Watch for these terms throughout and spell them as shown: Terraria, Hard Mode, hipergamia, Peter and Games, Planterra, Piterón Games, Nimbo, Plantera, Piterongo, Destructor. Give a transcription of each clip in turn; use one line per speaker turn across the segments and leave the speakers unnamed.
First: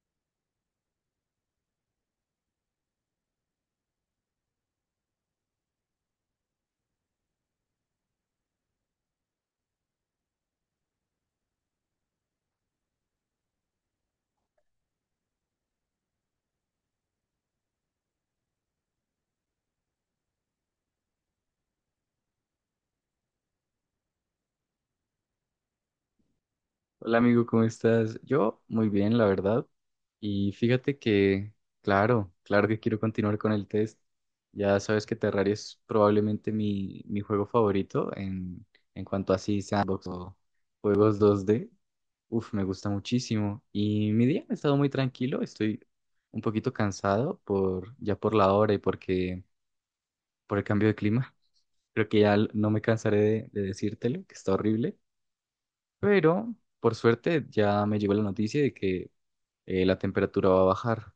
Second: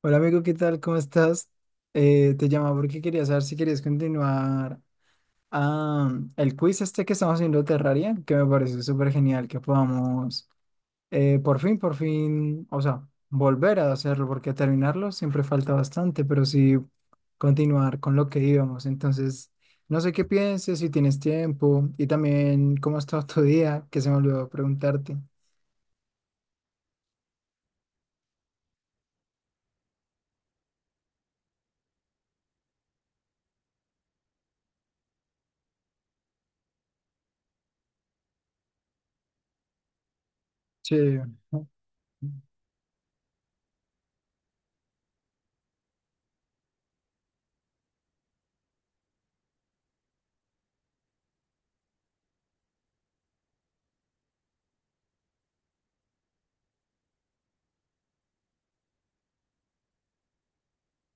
Hola amigo, ¿qué tal? ¿Cómo estás? Te llamaba porque quería saber si querías continuar ah, el quiz este que estamos haciendo de Terraria, que me pareció súper genial que podamos por fin, o sea, volver a hacerlo porque terminarlo siempre falta bastante, pero sí continuar con lo que íbamos. Entonces, no sé qué pienses, si tienes tiempo y también cómo ha estado tu día, que se me olvidó preguntarte.
Hola amigo, ¿cómo estás? Yo muy bien, la verdad. Y fíjate que, claro, claro que quiero continuar con el test. Ya sabes que Terraria es probablemente mi juego favorito en cuanto a así sandbox o
Sí,
juegos 2D. Uf, me gusta muchísimo. Y mi día ha estado muy tranquilo, estoy un poquito cansado por ya por la hora y porque por el cambio de clima. Creo que ya no me cansaré de decírtelo, que está horrible. Pero por suerte ya me llegó la noticia de que la temperatura va a bajar.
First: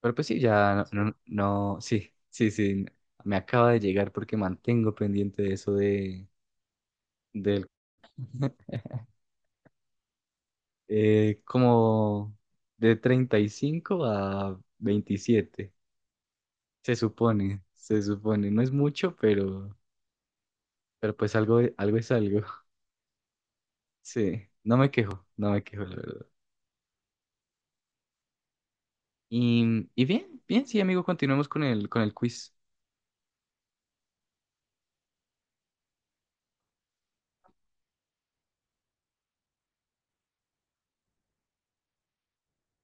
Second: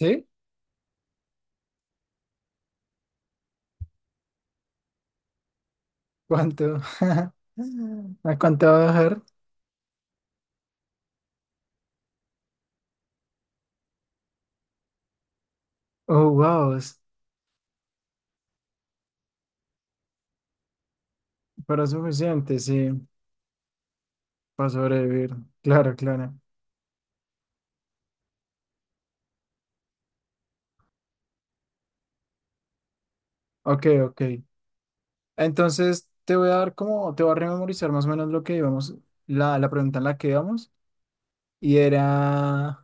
Pero pues sí, ya no, no, sí, sí, sí, me acaba de llegar porque mantengo pendiente de eso de,
¿Cuánto?
del,
¿A cuánto va a bajar?
como de 35 a 27,
Oh, wow,
se supone, no es mucho, pero pues algo,
pero es
algo es algo.
suficiente, sí,
Sí,
para
no me quejo,
sobrevivir.
no me quejo,
Claro,
la verdad.
claro.
Y bien, bien, sí, amigo, continuemos con el quiz.
Ok, ok. Entonces te voy a dar como, te voy a rememorizar más o menos lo que íbamos, la pregunta en la que íbamos, y era,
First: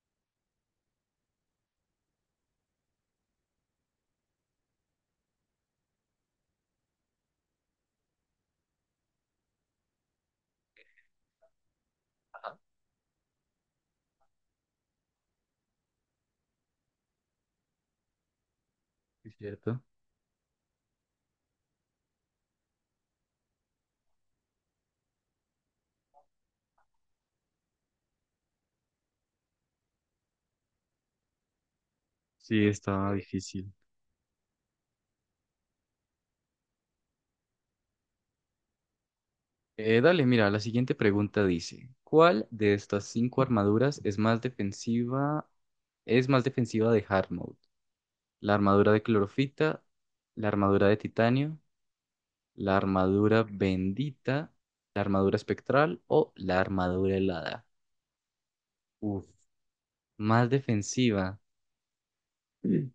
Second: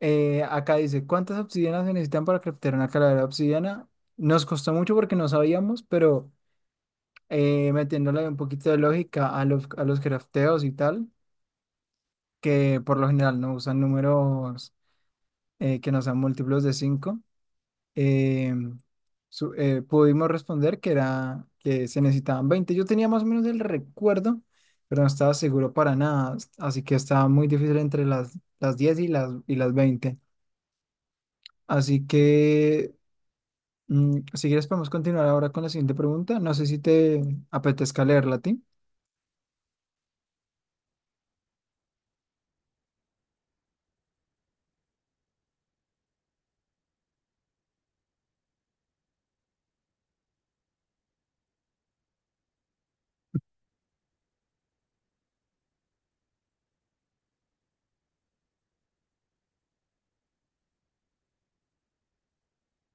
acá dice, ¿cuántas obsidianas se necesitan para craftear una calavera de obsidiana? Nos costó mucho porque no sabíamos, pero metiéndole un poquito de lógica a los crafteos y tal, que por lo general no usan números que no sean múltiplos de 5 eh,
Sí, ¿cierto?
pudimos responder que era que se necesitaban 20. Yo tenía más o menos el recuerdo, pero no estaba seguro para nada, así que estaba muy difícil entre las 10 y las 20. Así
Sí,
que,
está difícil.
si quieres, podemos continuar ahora con la siguiente pregunta. No sé si te apetezca leerla a ti.
Dale, mira, la siguiente pregunta dice, ¿cuál de estas cinco armaduras es más defensiva de Hard Mode? ¿La armadura de clorofita, la armadura de titanio, la armadura bendita, la armadura espectral o la armadura helada? Uf, más defensiva. Mm.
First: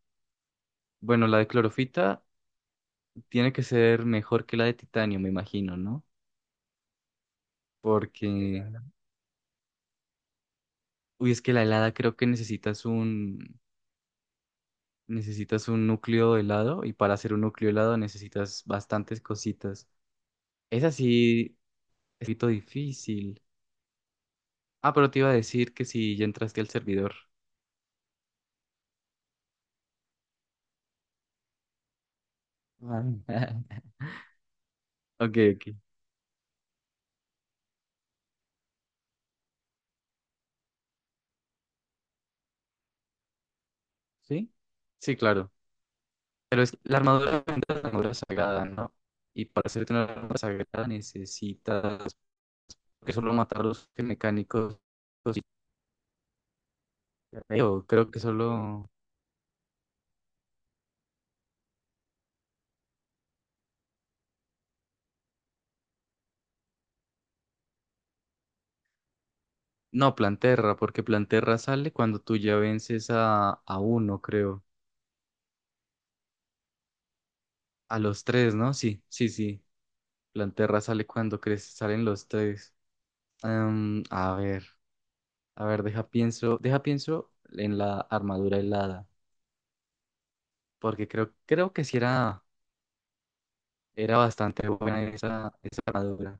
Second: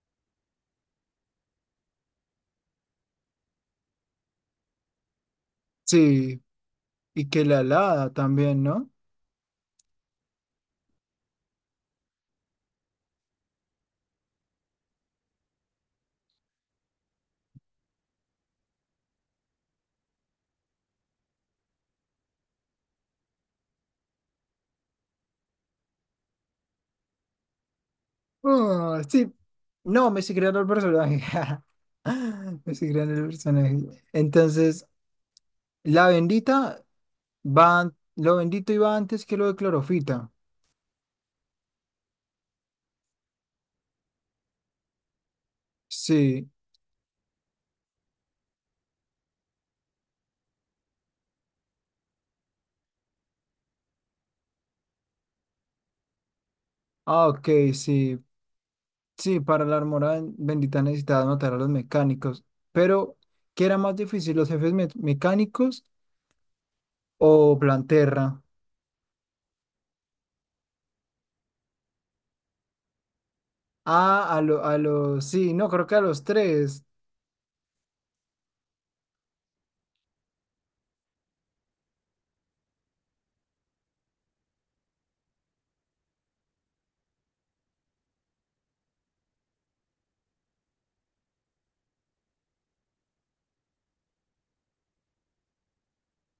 Bueno, la de clorofita tiene que ser mejor que la de titanio, me imagino, ¿no?
Sí, y que la alada
Porque,
también, ¿no?
uy, es que la helada creo que necesitas un núcleo helado y para hacer un núcleo helado necesitas bastantes cositas. Es así, es un poquito difícil. Ah, pero te iba a decir que si ya entraste al servidor.
Ah, sí, no, me sí crearon el personaje. Me sí crearon el
Ah.
personaje. Entonces,
Ok, ok.
la bendita. Va, lo bendito iba antes que lo de clorofita.
¿Sí? Sí, claro.
Sí.
Pero es que la armadura es una armadura sagrada, ¿no? Y para hacerte una armadura sagrada necesitas que solo matar a los mecánicos. Y
Ah, ok,
creo, creo que
sí.
solo...
Sí, para la armora bendita necesitaba matar a los mecánicos. Pero, ¿qué era más difícil, los jefes mecánicos o Planterra?
No, Planterra, porque Planterra sale cuando tú ya vences a uno,
Ah, a
creo.
lo, a los. Sí, no, creo que a los tres.
A los tres, ¿no? Sí, sí, sí. Planterra sale cuando crece, salen los tres. Em, a ver, deja pienso en la armadura helada, porque creo, creo que sí era, era bastante buena esa, esa armadura.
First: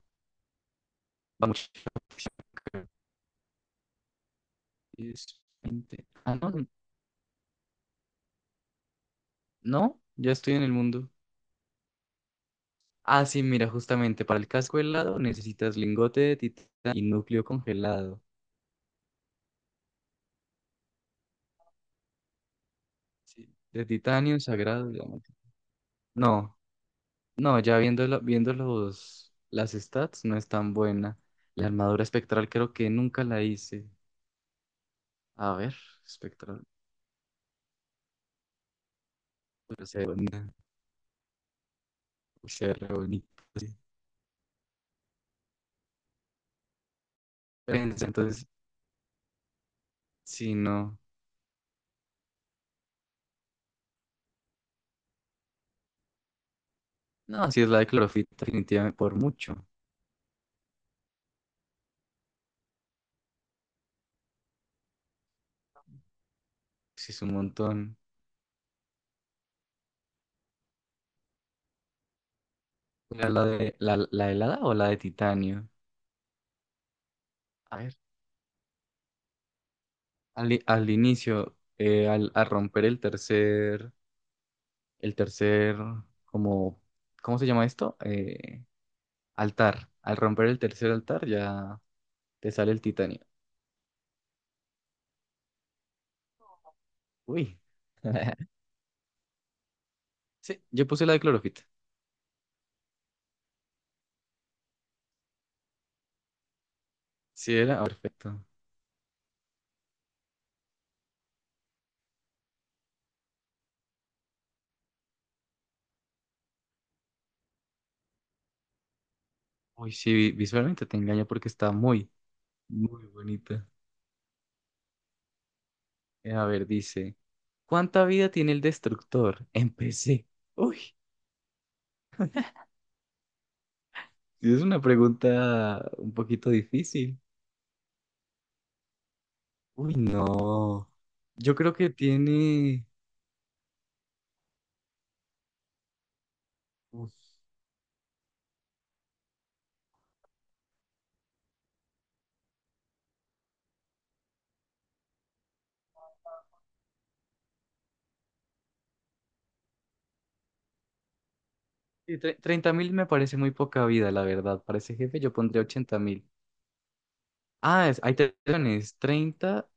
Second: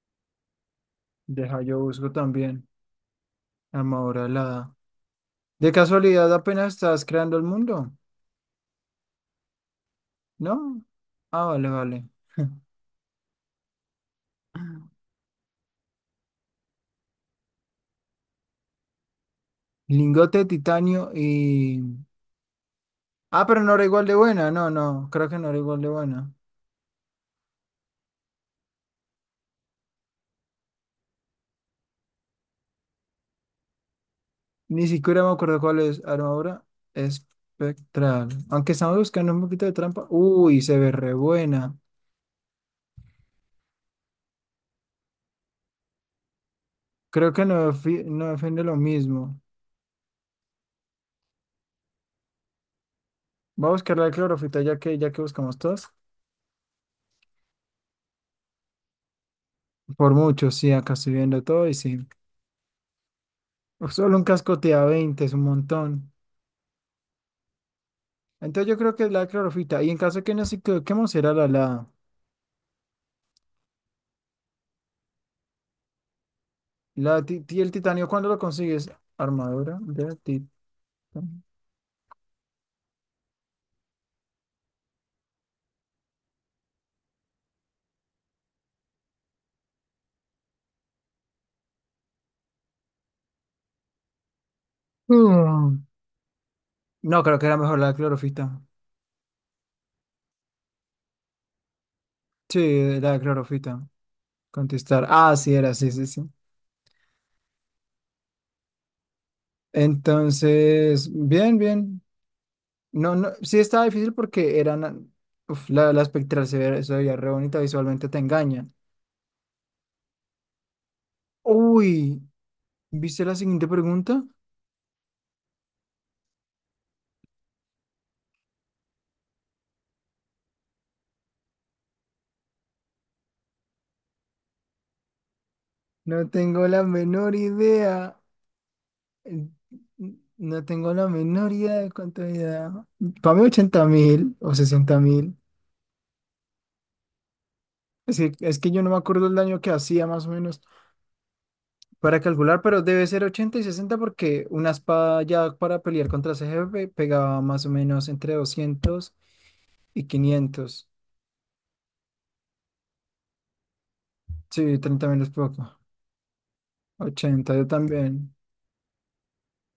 Va
Deja,
mucho.
yo busco también. Armadura alada.
Es
De
20.
casualidad,
Ah, no,
apenas estás creando el mundo,
no, ya estoy en el
¿no?
mundo.
Ah, vale, vale.
Ah, sí, mira, justamente para el casco helado necesitas lingote de titanio y núcleo congelado.
Lingote de titanio y. Ah,
Sí.
pero no era
De
igual de
titanio
buena. No,
sagrado,
no, creo
diamante.
que no era igual de buena.
No, no, ya viendo, viendo los, las stats, no es tan buena. La armadura espectral creo que nunca la hice.
Ni siquiera me
A
acuerdo
ver,
cuál es armadura
espectral.
espectral. Aunque estamos buscando un poquito de
Pero se ve
trampa.
bonita.
Uy, se ve re buena.
Se ve re bonita. Sí.
Creo que no,
Prensa,
no
entonces,
defiende lo mismo.
si no.
Voy a buscar la clorofita ya que buscamos todas.
No, si es la de clorofita, definitivamente por mucho.
Por mucho, sí, acá estoy viendo todo y sí. Solo un casco te da 20, es un montón.
Si es un montón.
Entonces yo creo que es la clorofita. Y en caso de que nos equivoquemos, será la.
¿Era la de la helada o la de titanio?
El
A ver.
titanio, ¿cuándo lo consigues? Armadura de titanio.
Al, al inicio, al, al romper el tercer, como, ¿cómo se llama esto? Altar. Al romper el tercer altar ya te sale el titanio.
No, creo que era
Uy.
mejor la clorofita.
Sí, yo puse la de clorofita.
Sí, la clorofita. Contestar. Ah, sí, era, sí, sí, sí.
Sí, era, ah, perfecto.
Entonces, bien, bien. No, no, sí estaba difícil porque eran. Uf, la espectral se veía re bonita, visualmente te engaña.
Uy, sí, visualmente te engaña porque está muy,
Uy,
muy
¿viste la
bonita.
siguiente pregunta?
A ver, dice, ¿cuánta vida tiene el destructor? Empecé. Uy, sí, es una pregunta un
No
poquito
tengo la
difícil.
menor idea. Eh,
Uy,
No
no.
tengo la menor
Yo creo
idea
que
de cuánto era.
tiene...
Para mí, 80.000 o 60.000.
Uf.
Es que, yo no me acuerdo el daño que hacía, más o menos. Para calcular, pero debe ser 80 y 60 porque una espada ya para pelear contra ese jefe pegaba más o menos entre 200 y 500.
Sí, 30.000 me parece muy poca vida, la verdad. Para
Sí,
ese
30
jefe
menos
yo pondría
poco.
80.000.
80. Yo
Ah, hay
también.
telones, treinta,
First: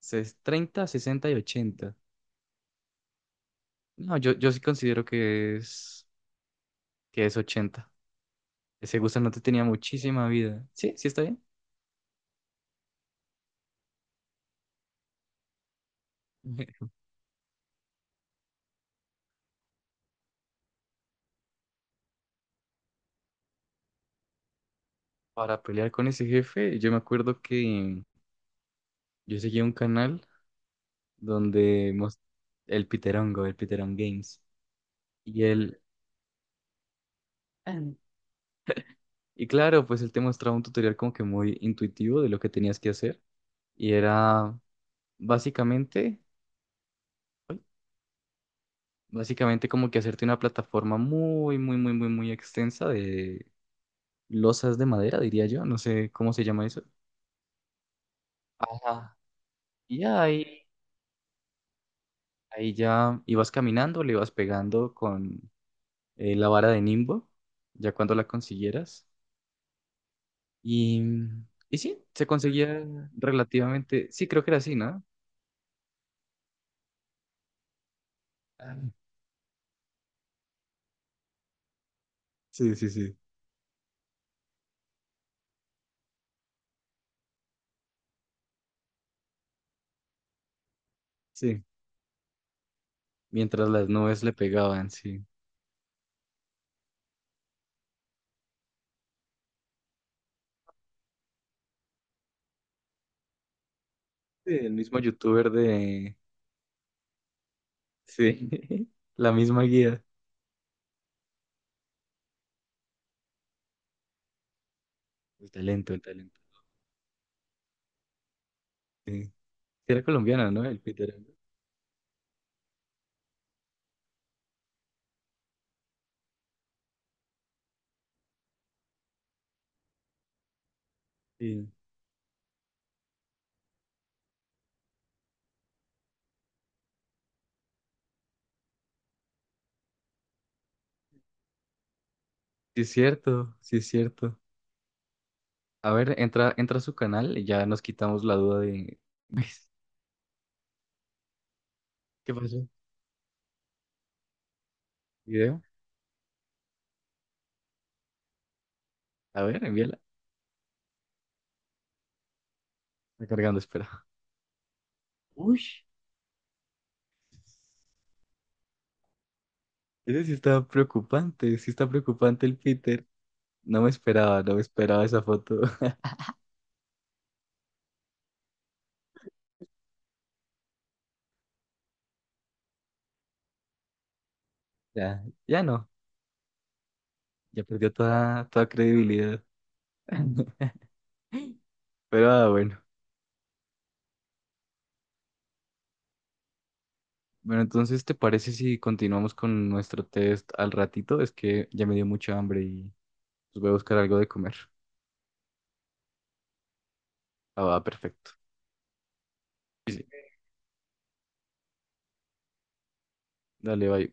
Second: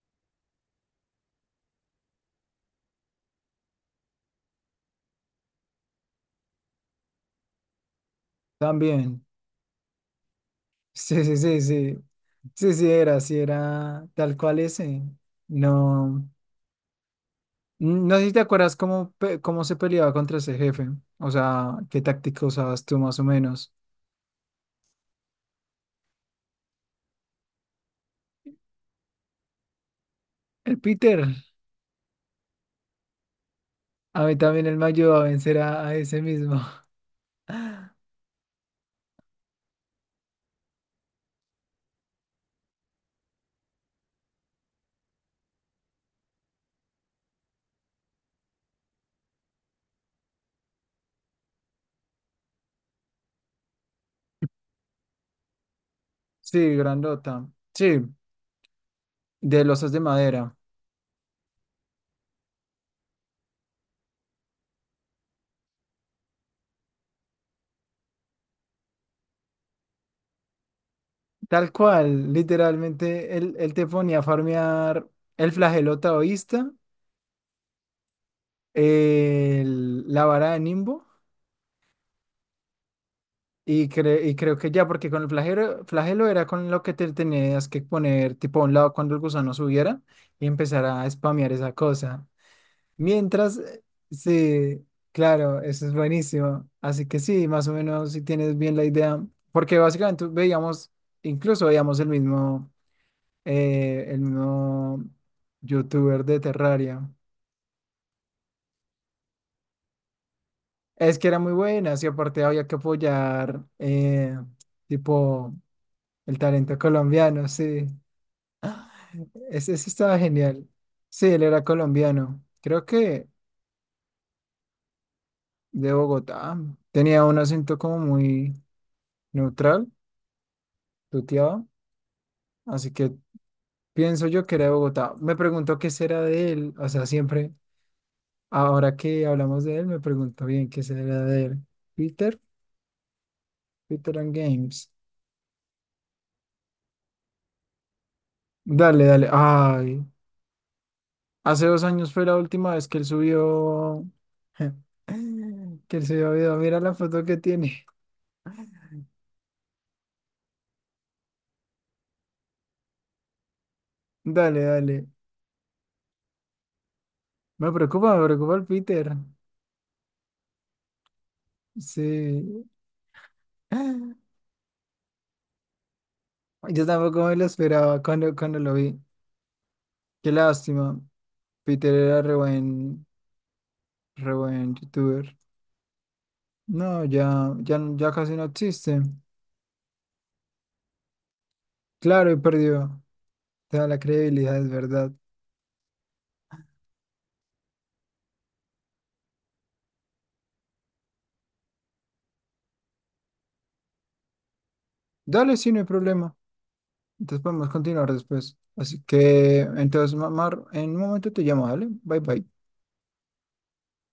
treinta, 60 y 80. No, yo sí considero que es 80. Ese
También.
gusanote tenía muchísima vida. Sí, sí está
Sí, sí,
bien.
sí, sí. Sí, sí era tal cual ese. No, no sé si te acuerdas cómo, cómo se peleaba contra ese jefe. O sea, qué táctica usabas tú más o menos.
Para pelear con ese jefe, yo me acuerdo que yo seguía un canal
El Peter,
donde el Piterongo, el Piterón
a mí
Games,
también él me ayudó a
y
vencer
él,
a ese mismo.
y claro, pues él te mostraba un tutorial como que muy intuitivo de lo que tenías que hacer, y era básicamente... Básicamente como que hacerte una plataforma muy, muy, muy, muy, muy extensa de losas de madera, diría yo. No sé cómo se llama
Sí,
eso.
grandota. Sí,
Ajá.
de losas de
Y ya
madera.
ahí, ahí ya ibas caminando, le ibas pegando con la vara de Nimbo, ya cuando la consiguieras. Y, mm,
Tal
y sí, se
cual,
conseguía
literalmente, él te
relativamente,
ponía a
sí, creo que era así, ¿no?
farmear el flagelo taoísta,
Ah,
la vara de Nimbo,
sí, sí, sí.
y, y creo que ya, porque con el flagelo era con lo que te tenías que poner tipo a un lado cuando el gusano subiera y empezar a spamear
Sí,
esa cosa. Mientras,
mientras las nubes le
sí,
pegaban, sí.
claro, eso es buenísimo. Así que sí, más o menos si tienes bien la idea, porque básicamente veíamos, incluso veíamos el
Sí, el mismo
mismo
youtuber de...
youtuber de Terraria.
Sí, la misma guía.
Es que era muy buena, y aparte había que apoyar,
El
tipo,
talento, el
el
talento.
talento colombiano, sí.
Sí. Sí.
Ese
Era
estaba
colombiana, ¿no?
genial.
El Peter.
Sí, él era colombiano. Creo que de Bogotá. Tenía un acento como muy neutral, tuteado.
Sí.
Así que pienso yo que era de Bogotá. Me pregunto qué será de él. O sea, siempre, ahora que hablamos de él, me pregunto bien qué será de él. Peter,
Sí es cierto, sí es
Peter and
cierto.
Games.
A ver, entra, entra a su canal y ya nos quitamos la duda de...
Dale, dale. Ay, hace 2 años fue
¿Qué
la
pasó?
última vez que él subió.
¿Video?
Que él subió video. Mira la foto que tiene.
A ver, envíala. Está cargando, espera.
Dale, dale.
Uy,
Me preocupa el Peter.
ese sí está preocupante el
Sí.
Peter. No me esperaba, no me esperaba esa foto.
Yo tampoco me lo esperaba cuando, lo vi. Qué lástima. Peter era re buen
Ya,
youtuber.
ya no,
No, ya,
ya
ya,
perdió
ya casi no
toda, toda
existe.
credibilidad. Pero
Claro, he
ah, bueno.
perdido toda la credibilidad, es verdad.
Bueno, entonces, ¿te parece si continuamos con nuestro test al ratito? Es que ya me dio mucha hambre. Voy a buscar algo de comer.
Dale, sí, no hay problema. Entonces
Ah,
podemos
va,
continuar
perfecto.
después. Así que,
Sí, sí.
entonces, Mar, en un momento te llamo, dale. Bye, bye.
Dale, bye.